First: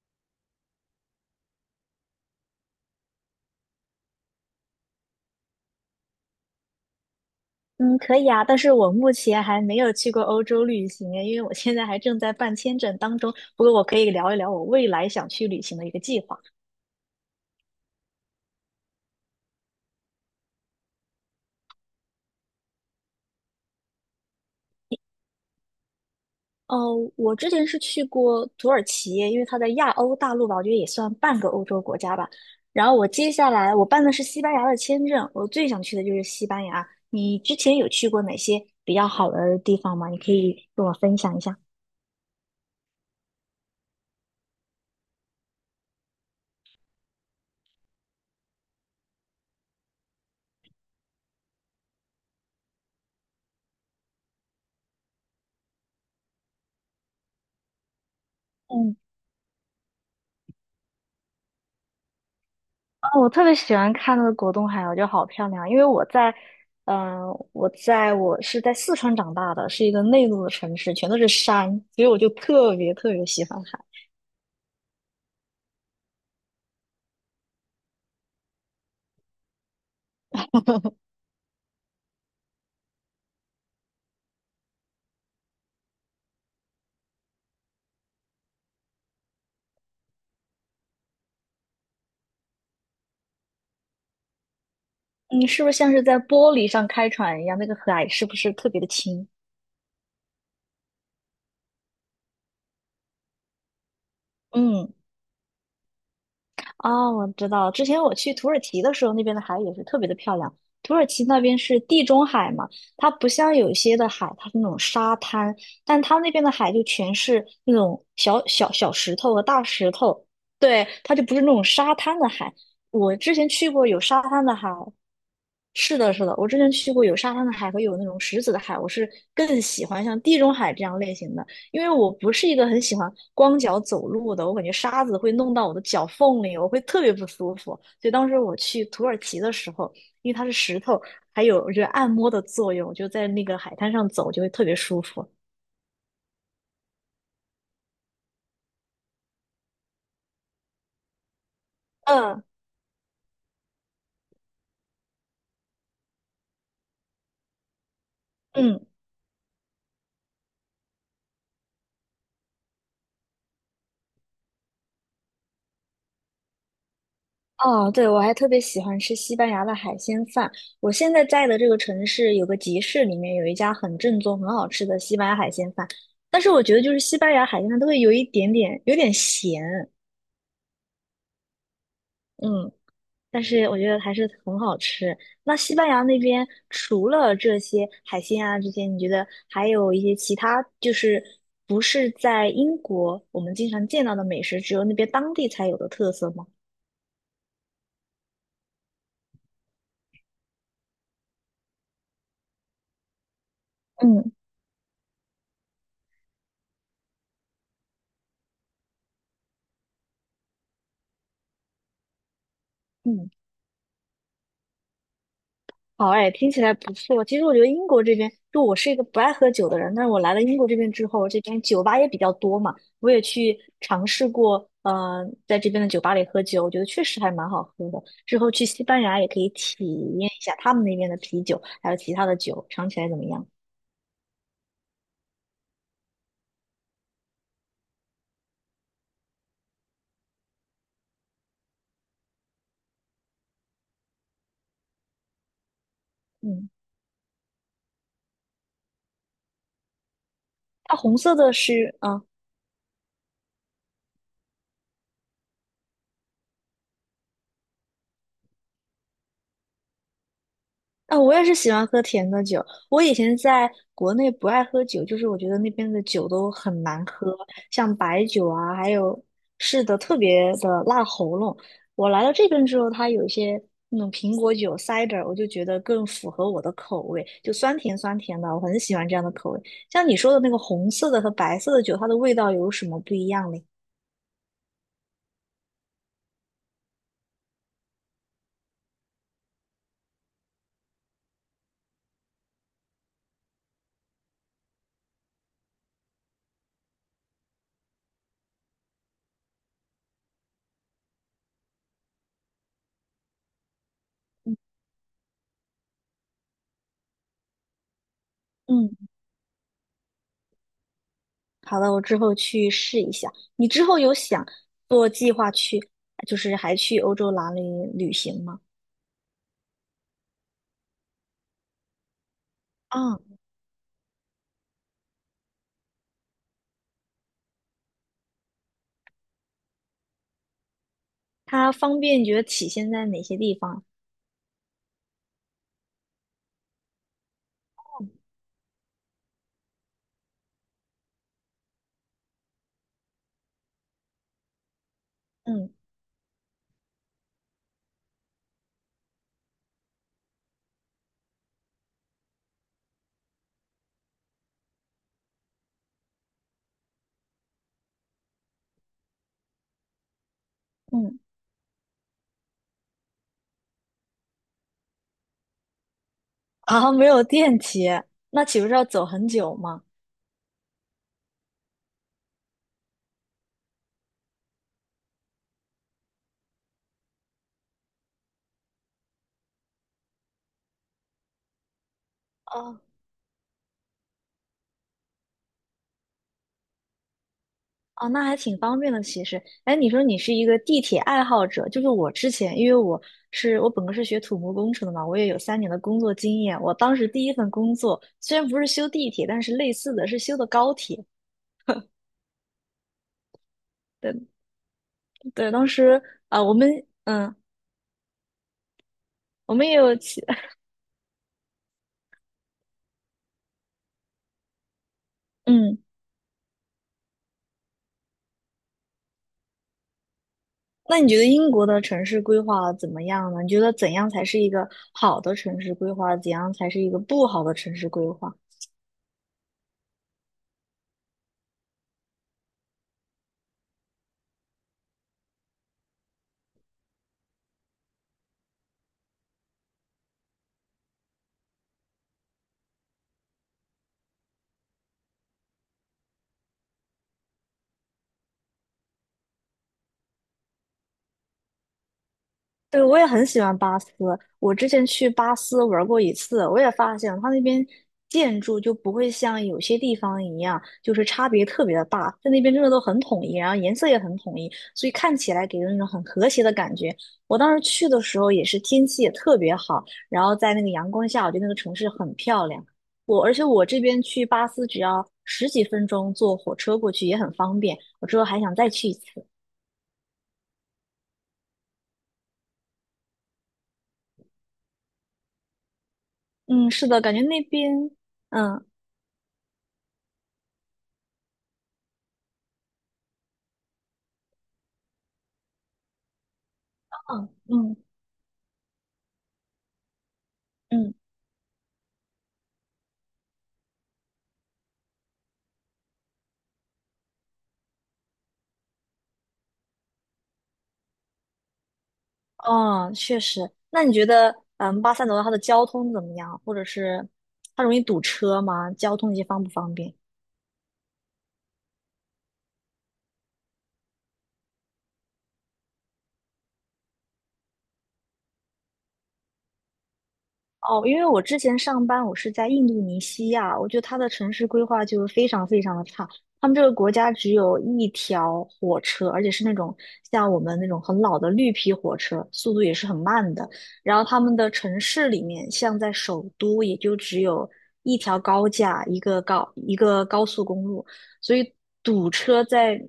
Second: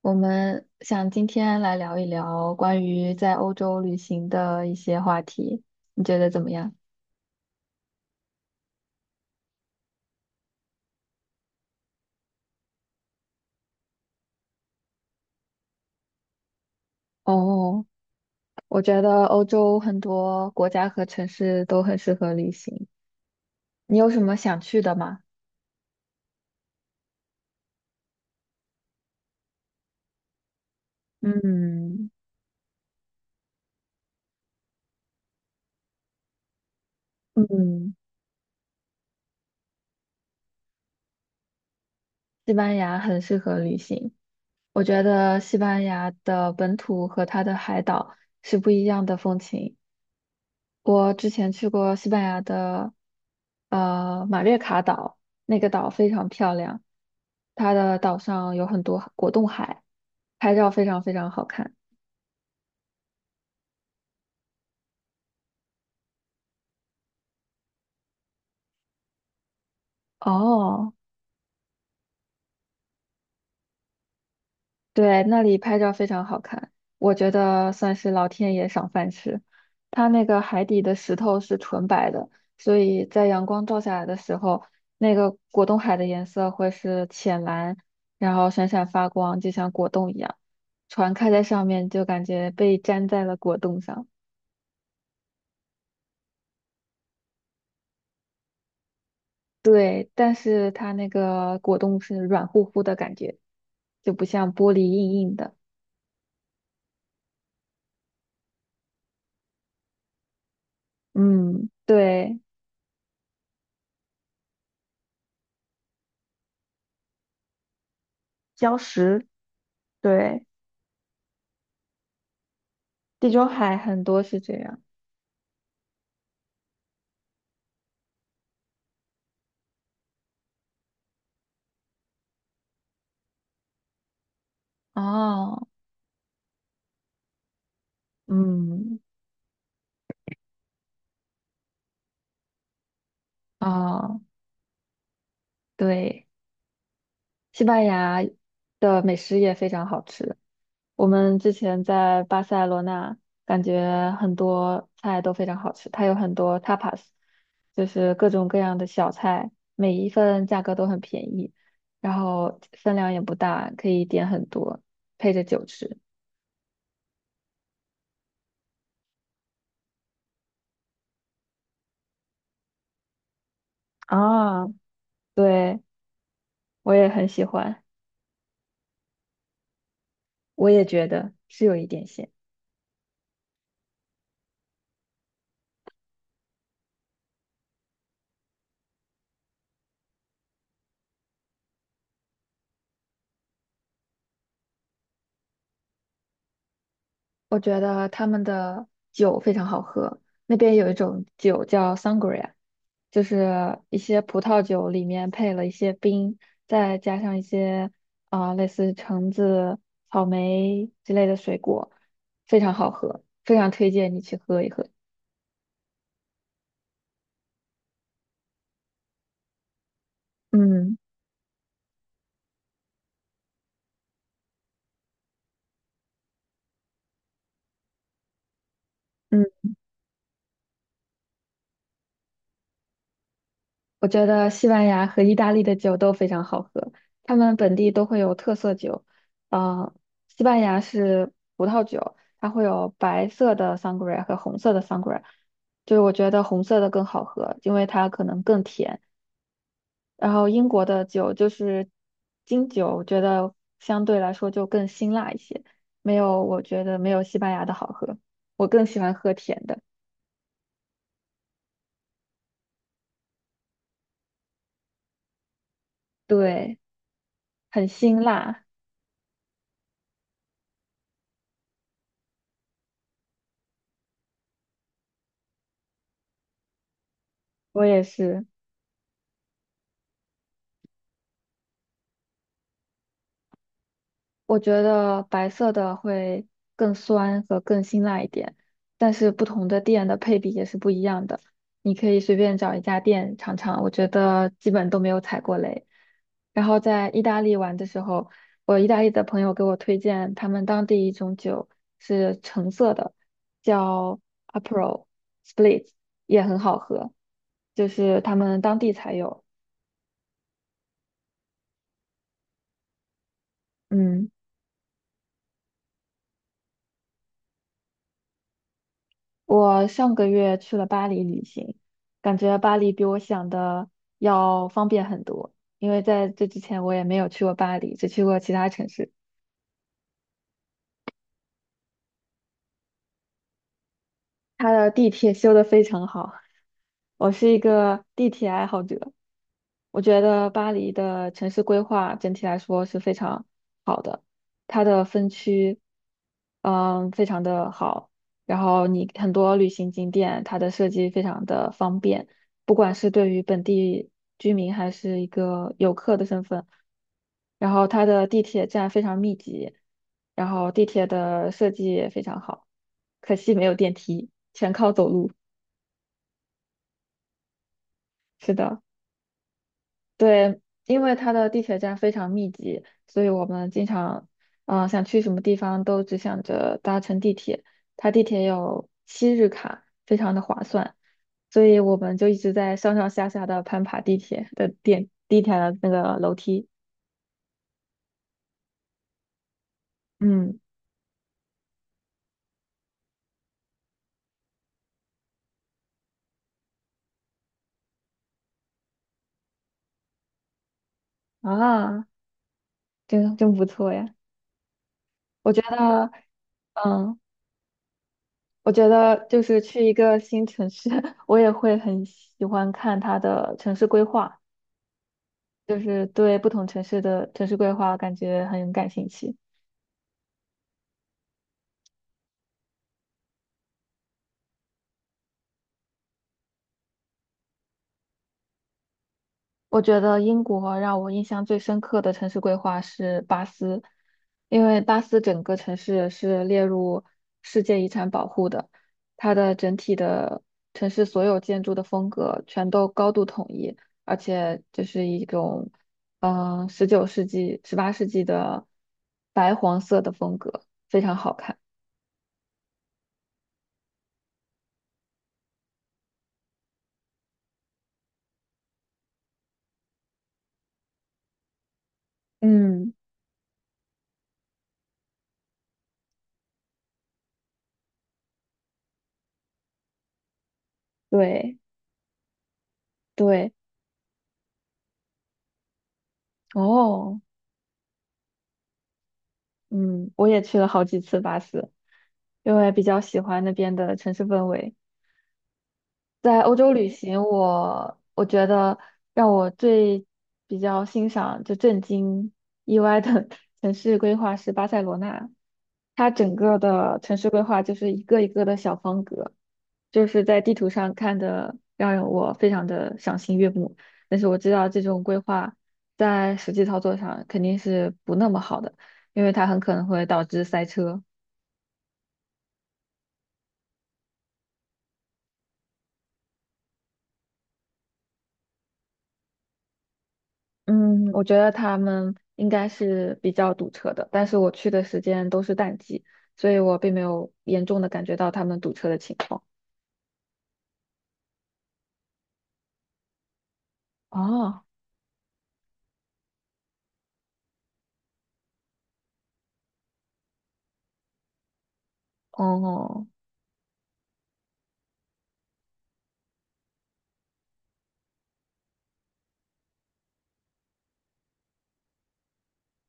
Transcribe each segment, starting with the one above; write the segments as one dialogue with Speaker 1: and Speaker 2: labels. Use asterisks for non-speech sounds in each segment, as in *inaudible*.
Speaker 1: 我们想今天来聊一聊关于在欧洲旅行的一些话题，你觉得怎么样？
Speaker 2: 嗯，可以啊，但是我目前还没有去过欧洲旅行，因为我现在还正在办签证当中。不过我可以聊一聊我未来想去旅行的一个计划。
Speaker 1: 哦，我觉得欧洲很多国家和城市都很适合旅行。你有什么想去的吗？
Speaker 2: 哦，我之前是去过土耳其，因为它在亚欧大陆吧，我觉得也算半个欧洲国
Speaker 1: 嗯
Speaker 2: 家吧。然后接下来我办的是西班牙的签证，我最想去的就是西班牙。你之前有
Speaker 1: 嗯，
Speaker 2: 去过哪些比较好的地方吗？你可以跟我分享一下。
Speaker 1: 西班牙很适合旅行。我觉得西班牙的本土和它的海岛是不一样的风情。我之前去过西班牙的，马略卡岛，那个岛非常漂亮，它的岛上有很
Speaker 2: 嗯。
Speaker 1: 多果冻海，拍照非常非常好看。
Speaker 2: 哦，我特别喜欢看那个果冻海螺，我觉得好漂亮。因为我在，嗯、我在我是在四川长大的，是一个内陆的城
Speaker 1: 哦，
Speaker 2: 市，全都是山，所以我就特别特别喜欢海。
Speaker 1: 对，那里拍照非常好看，我觉得算是老天爷赏饭吃。它那个海底的石头是纯白的，所以在阳光照下来的时候，那个果冻海的颜色会是浅蓝，然后闪闪发光，就像果冻一样。船开在上面，就感觉被粘在了果冻上。
Speaker 2: 嗯，是不是像是在玻璃上开船一样？那个海是不是特别的清？
Speaker 1: 对，但是它那个果冻是软乎乎的感觉，就不像玻璃
Speaker 2: 嗯。
Speaker 1: 硬硬的。
Speaker 2: 哦，我知道，之前我去土耳其的时候，那边的海也是特别的漂亮。土耳其那边
Speaker 1: 嗯，
Speaker 2: 是地中
Speaker 1: 对，
Speaker 2: 海嘛，它不像有一些的海，它是那种沙滩，但它那边的海就全是那种小小
Speaker 1: 礁
Speaker 2: 小石
Speaker 1: 石，
Speaker 2: 头和大石头，
Speaker 1: 对。
Speaker 2: 对，它就不是那种沙滩的海。我
Speaker 1: 地
Speaker 2: 之
Speaker 1: 中
Speaker 2: 前去
Speaker 1: 海
Speaker 2: 过有
Speaker 1: 很
Speaker 2: 沙
Speaker 1: 多是
Speaker 2: 滩
Speaker 1: 这
Speaker 2: 的海，
Speaker 1: 样。
Speaker 2: 是的，是的，我之前去过有沙滩的海和有那种石子的海，我是更喜欢像地中海这样类型的。因为我不是一个很喜欢光脚走路的，我感觉沙子会弄
Speaker 1: 哦，
Speaker 2: 到我的脚缝里，我会特别不舒服。所以当时我去
Speaker 1: 嗯，
Speaker 2: 土耳其的时候，因为它是石头，还有我觉得按摩的作用，就在那个海滩上
Speaker 1: 哦，
Speaker 2: 走就会特别舒服。
Speaker 1: 对，西班牙的美食也非常好吃。我们之前在巴
Speaker 2: 嗯
Speaker 1: 塞罗那，感觉很多菜都非常好吃，它有很多 tapas，就是各种各样的
Speaker 2: 嗯，
Speaker 1: 小菜，每一份价格都很便宜，然后分量也不大，可以点很多，配着酒吃。
Speaker 2: 哦，对，我还特别喜欢吃西班牙的海鲜饭。我现在在的这个城市有个集市，里面有一家很正宗、很
Speaker 1: 啊，
Speaker 2: 好吃的西班牙海鲜
Speaker 1: 对，
Speaker 2: 饭。但是我觉得就
Speaker 1: 我
Speaker 2: 是
Speaker 1: 也
Speaker 2: 西
Speaker 1: 很
Speaker 2: 班
Speaker 1: 喜
Speaker 2: 牙海鲜饭
Speaker 1: 欢，
Speaker 2: 都会有一点点有点咸，
Speaker 1: 我也觉得是有一点咸。
Speaker 2: 嗯但是我觉得还是很好吃。那西班牙那边除了这些海鲜啊，这些你觉得还有一些其他，就是不是在英国我们经常见到的美食，只有那边当地才有的特色吗？
Speaker 1: 我觉得他们的酒非常好喝，那边有一种酒叫 sangria，就是一些
Speaker 2: 嗯。
Speaker 1: 葡萄酒里面配了一些冰，再加上一些类似橙子、草莓之类的水果，非常好喝，
Speaker 2: 嗯
Speaker 1: 非常推荐你去喝一喝。
Speaker 2: 好哎，听起来不错。其实我觉得英国这边，就我是一个不爱喝酒的人，但是我来了英国这边
Speaker 1: 嗯
Speaker 2: 之后，这边酒吧也比较多嘛，我也去尝试过，嗯，在这边的酒吧里喝酒，我觉得确实还蛮好喝的。之后去西班牙也可
Speaker 1: 嗯。
Speaker 2: 以体验一下他们那边的啤酒，还有其他的酒，尝起来怎么样？
Speaker 1: 我觉得西班牙和意大利的酒都非常好喝，他们本地都会有特色酒。呃，西班牙是葡萄酒，它会有白色的 sangria 和红色的 sangria，就是我觉得红
Speaker 2: 嗯，
Speaker 1: 色的更好喝，因为它可能更甜。然后英国
Speaker 2: 它
Speaker 1: 的
Speaker 2: 红
Speaker 1: 酒
Speaker 2: 色
Speaker 1: 就
Speaker 2: 的
Speaker 1: 是
Speaker 2: 是，嗯、
Speaker 1: 金酒，我觉得相对来说就更辛辣一些，没有，我觉得没有西班牙的好喝。我更喜欢喝甜的，
Speaker 2: 啊、我也是喜欢喝甜的酒。我以前在国内不爱喝酒，就是我觉得那边的酒都
Speaker 1: 对，
Speaker 2: 很难喝，
Speaker 1: 很
Speaker 2: 像
Speaker 1: 辛
Speaker 2: 白酒
Speaker 1: 辣，
Speaker 2: 啊，是的，特别的辣喉咙。我来到这边之后，它有一些那种苹果酒 cider，我就觉得更符合我的口味，就酸
Speaker 1: 我
Speaker 2: 甜
Speaker 1: 也
Speaker 2: 酸甜
Speaker 1: 是。
Speaker 2: 的，我很喜欢这样的口味。像你说的那个红色的和白色的酒，它的味道有什么不一样嘞？
Speaker 1: 我觉得白色的会更酸和更辛辣一点，但是不同的店的配比也是不一样的。你可以随便找一家店尝尝，我觉得基本都没有踩过雷。然后在意大利玩的时候，我意大利的朋友给我推荐他们当地一种酒是橙色的，叫 Aperol Spritz，也很好喝，就是他们当地
Speaker 2: 嗯
Speaker 1: 才有。
Speaker 2: 好的，我之后去试一下。你之后有
Speaker 1: 嗯。
Speaker 2: 想做计划去，就是还去欧洲哪里旅行吗？
Speaker 1: 我上个月去了巴黎旅行，感觉巴黎比我
Speaker 2: 嗯
Speaker 1: 想的要方便很多。因为在这之前我也没有去过巴黎，只去过其他城市。
Speaker 2: 它方便，觉得体现在哪些地方？
Speaker 1: 它的地铁修得非常好，我是一个地铁爱好者。我觉得巴黎的城市规划整体来说是非常好的，它的分
Speaker 2: 嗯
Speaker 1: 区，非常的好。然后你很多旅行景点，它的设计非常的方便，不管是对于本地居民还是一个游客的身份。然后它的地铁站非常密集，然后地铁
Speaker 2: 嗯，
Speaker 1: 的设计也非常好，可惜没有电梯，全靠走路。
Speaker 2: 啊，没有电梯，那
Speaker 1: 是
Speaker 2: 岂不是
Speaker 1: 的。
Speaker 2: 要走很久吗？
Speaker 1: 对，因为它的地铁站非常密集，所以我们经常，想去什么地方都只想着搭乘地铁。它地铁有七日卡，非常的划算，所以我们就一直在
Speaker 2: 哦
Speaker 1: 上上下下的攀爬地铁的那个楼梯。
Speaker 2: 哦，那还挺方便的，其实。哎，你说你是一
Speaker 1: 嗯，
Speaker 2: 个地铁爱好者，就是我之前，因为我本科是学土木工程的嘛，我也有三年的工作经验。我当时第一份工作虽然不是修地铁，但是类似的是修的高铁。
Speaker 1: 啊，真真不错呀！
Speaker 2: 对。对，
Speaker 1: 我觉
Speaker 2: 当时
Speaker 1: 得，
Speaker 2: 啊，我们
Speaker 1: 嗯，
Speaker 2: 嗯，
Speaker 1: 我觉得就
Speaker 2: 我
Speaker 1: 是
Speaker 2: 们也
Speaker 1: 去一
Speaker 2: 有
Speaker 1: 个
Speaker 2: 其
Speaker 1: 新
Speaker 2: *laughs*
Speaker 1: 城市，*laughs* 我也会很喜欢看它的城市规划。就
Speaker 2: 嗯，
Speaker 1: 是对不同城市的城市规划感觉很感兴趣。
Speaker 2: 那你觉得英国的城市规划怎么样呢？你觉得怎样才是一个好的城市规划？怎样才是一个不好的城市规划？
Speaker 1: 我觉得英国让我印象最深刻的城市规划是巴斯，因为巴斯整个城市是列入世界遗产保护的，它的整体的城市所有建筑的风格全都高度统一，而且就是一种19世纪、18世纪的白黄色的风格，非常好看。
Speaker 2: 对，我也很喜欢巴斯。我之前去巴斯玩过一次，我也发现它那边建筑就不会像有些地方一样，就是差别特别的大。在那边真的都
Speaker 1: 嗯，
Speaker 2: 很统一，然后颜色也很统一，所以看起来给人一种很和谐的感觉。我当时去的时候也是天气也特别好，然后在那个阳光下，我觉得那个
Speaker 1: 对
Speaker 2: 城市很漂亮。而且
Speaker 1: 对，
Speaker 2: 我这边去巴斯只要十几分钟坐火车过去也
Speaker 1: 哦。
Speaker 2: 很方便。我之后还想再去一次。
Speaker 1: 嗯，我也去了好几次巴斯，因为比较喜欢那边的城市氛围。在欧
Speaker 2: 嗯，
Speaker 1: 洲
Speaker 2: 是
Speaker 1: 旅
Speaker 2: 的，感觉
Speaker 1: 行
Speaker 2: 那边，
Speaker 1: 我觉
Speaker 2: 嗯。
Speaker 1: 得让我最比较欣赏、就震惊、意外的 *laughs* 城市规划是巴塞罗那。它整个的城市
Speaker 2: 嗯
Speaker 1: 规划就
Speaker 2: 嗯
Speaker 1: 是一个一个的小方格，就是在地图上
Speaker 2: 嗯，
Speaker 1: 看的，让我非常的赏心悦目。但是我知道这种规划在实际操作上肯定是不那么好的，因为它很可能会导致塞车。
Speaker 2: 哦，确实。那你觉得，巴塞罗那它的交通怎么样？或者是它容易堵车吗？交通这些方不方便？
Speaker 1: 嗯，我觉得他们应该是比较堵车的，但是我去的时间都是淡季，所以我并没有严重的感觉到他们堵车的情况。
Speaker 2: 哦，因为我之前上班，我是在印度尼西亚，我觉得它的城市规
Speaker 1: 哦
Speaker 2: 划就是非常非常的差。他们这个国家只有一条火车，而且是那种像我们那种很老的绿皮火车，速度也是很
Speaker 1: 哦
Speaker 2: 慢的。然后他们的城市里面，像在首都，也就只有一条高架，一个高速公路，所以堵车在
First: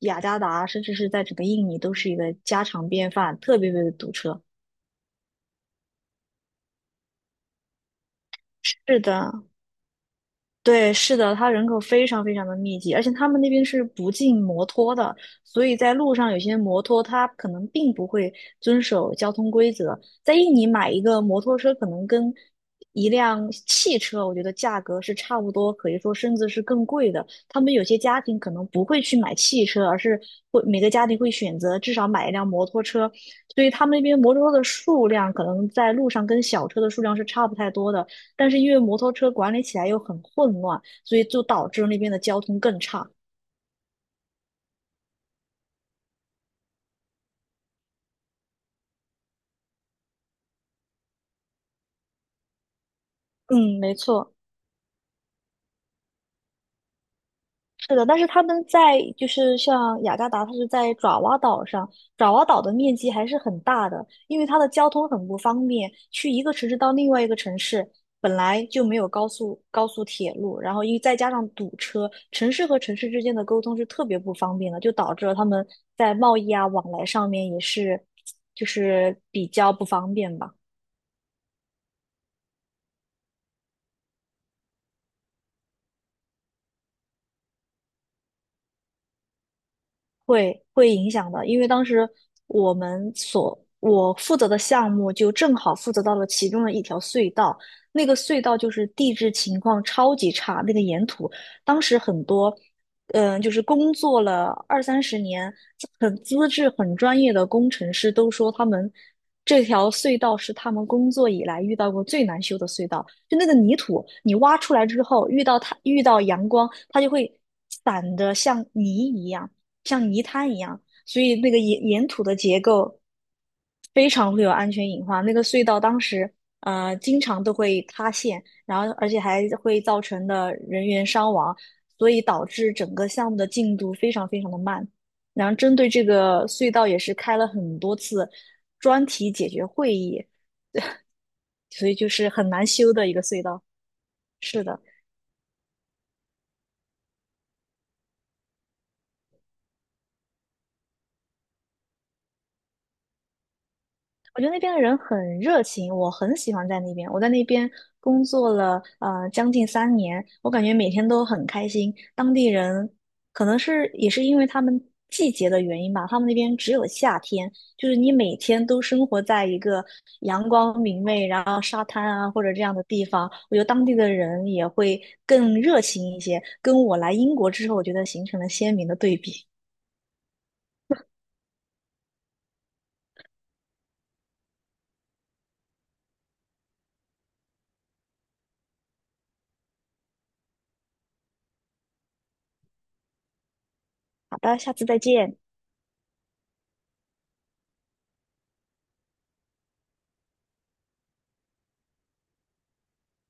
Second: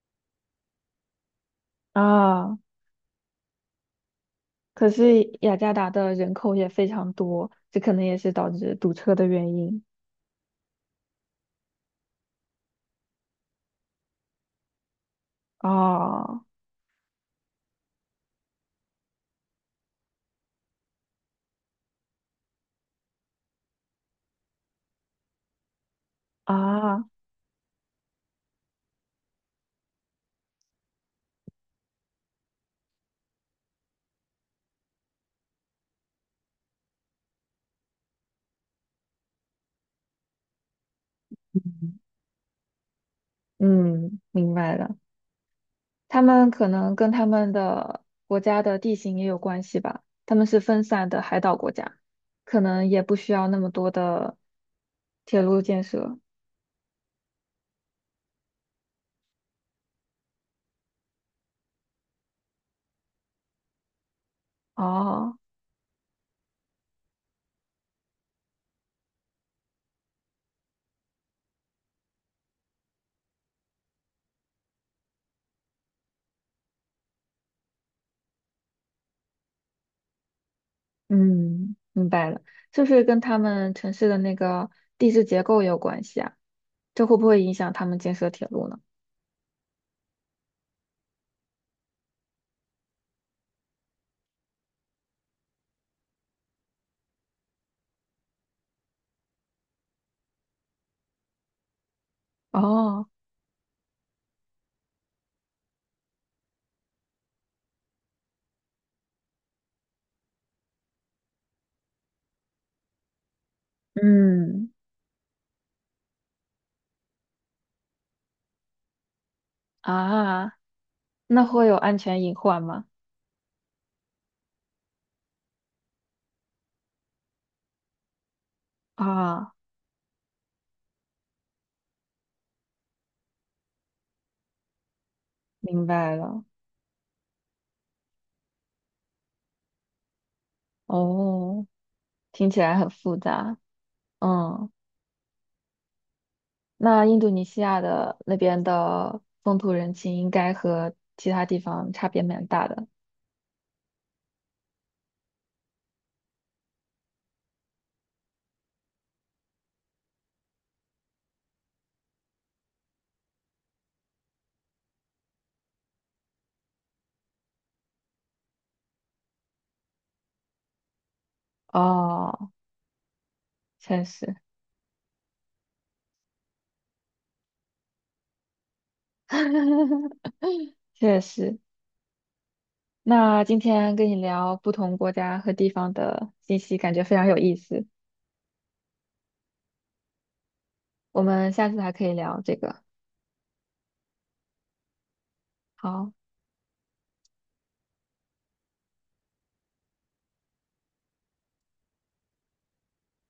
Speaker 2: 雅加达，甚至是在整个印尼都是一个
Speaker 1: 啊，
Speaker 2: 家常便饭，特别特别的堵车。
Speaker 1: 可是雅加达的人口也非常多，这可能也是导致堵
Speaker 2: 是
Speaker 1: 车的
Speaker 2: 的，
Speaker 1: 原因。
Speaker 2: 对，是的，它人口非常非常的密集，而且他们那边是不禁摩托的，所以在路上有
Speaker 1: 哦
Speaker 2: 些摩托它可能并不会遵守交通规则。在印尼买一个摩托车，可能跟一辆汽车，我觉得价格是差不多，可以说甚至是更
Speaker 1: 啊，
Speaker 2: 贵的。他们有些家庭可能不会去买汽车，而是每个家庭会选择至少买一辆摩托车，所以他们那边摩托车的数量可能在路上跟小车的数量是差不太多的。但是因为摩托车管理起来又很混乱，所以就导致那边的交通更差。
Speaker 1: 嗯，明白了。他们可能跟他们的国家的地形也有关系吧，他们是分散的海岛国家，可能也不需要那么
Speaker 2: 嗯，
Speaker 1: 多
Speaker 2: 没错，
Speaker 1: 的铁路建设。
Speaker 2: 是的。但是他们在就是像雅加达，它是在爪哇岛上，爪哇岛的面积还是很大的，因为它的交通很
Speaker 1: 哦，
Speaker 2: 不方便，去一个城市到另外一个城市。本来就没有高速铁路，然后因为再加上堵车，城市和城市之间的沟通是特别不方便的，就导致了他们在贸易啊往来上面也是，就是比较不方便吧。
Speaker 1: 嗯，明白了，就是跟他们城市的那个地质结构也有关系啊，这会不会影响他们建设铁路呢？
Speaker 2: 会影响的，因为当时我们所我负责的项目就正好负责到了其中的一条隧道，那个隧道就是地质情况超级差，那个岩土，当时很多，
Speaker 1: 哦，
Speaker 2: 就是工作了二三十年，很资质很专业的工程师都说他们这条隧道是他们工作以来遇到过最难修的隧道，就那个泥土，你挖
Speaker 1: 嗯，
Speaker 2: 出来之后，遇到阳光，它就会散得像泥一样。像泥滩
Speaker 1: 啊，
Speaker 2: 一样，所以
Speaker 1: 那
Speaker 2: 那个
Speaker 1: 会有
Speaker 2: 岩
Speaker 1: 安
Speaker 2: 岩
Speaker 1: 全
Speaker 2: 土
Speaker 1: 隐
Speaker 2: 的结
Speaker 1: 患吗？
Speaker 2: 构非常会有安全隐患。那个隧道当时经常都会塌陷，然后而且还
Speaker 1: 啊，
Speaker 2: 会造成的人员伤亡，所以导致整个项目的进度非常非常的慢。然后针
Speaker 1: 明
Speaker 2: 对这
Speaker 1: 白了，
Speaker 2: 个隧道也是开了很多次专题解决会议，
Speaker 1: 哦，
Speaker 2: 所以就是很
Speaker 1: 听起
Speaker 2: 难
Speaker 1: 来很
Speaker 2: 修的一
Speaker 1: 复
Speaker 2: 个隧
Speaker 1: 杂，
Speaker 2: 道。是
Speaker 1: 嗯。
Speaker 2: 的。
Speaker 1: 那印度尼西亚的那边的风土人情应该和其他地方差别蛮大的
Speaker 2: 我觉得那边的人很热情，我很喜欢在那边。我在那边工作了将近三年，我感觉每天都很开心。当地人可能是也是因为他们季节的原因吧，他们那边只有夏天，就是你每天都生活在一个阳光明媚，然后沙滩啊
Speaker 1: 哦，
Speaker 2: 或者这样的地方，我觉得当地
Speaker 1: 确
Speaker 2: 的
Speaker 1: 实，
Speaker 2: 人也会更热情一些，跟我来英国之后，我觉得形成了鲜明的对比。
Speaker 1: *laughs* 确实。那今天跟你聊不同国家和地方的信息，感觉非常有意思。我们下次还可以聊这个。
Speaker 2: 好的，下次再见。
Speaker 1: 好。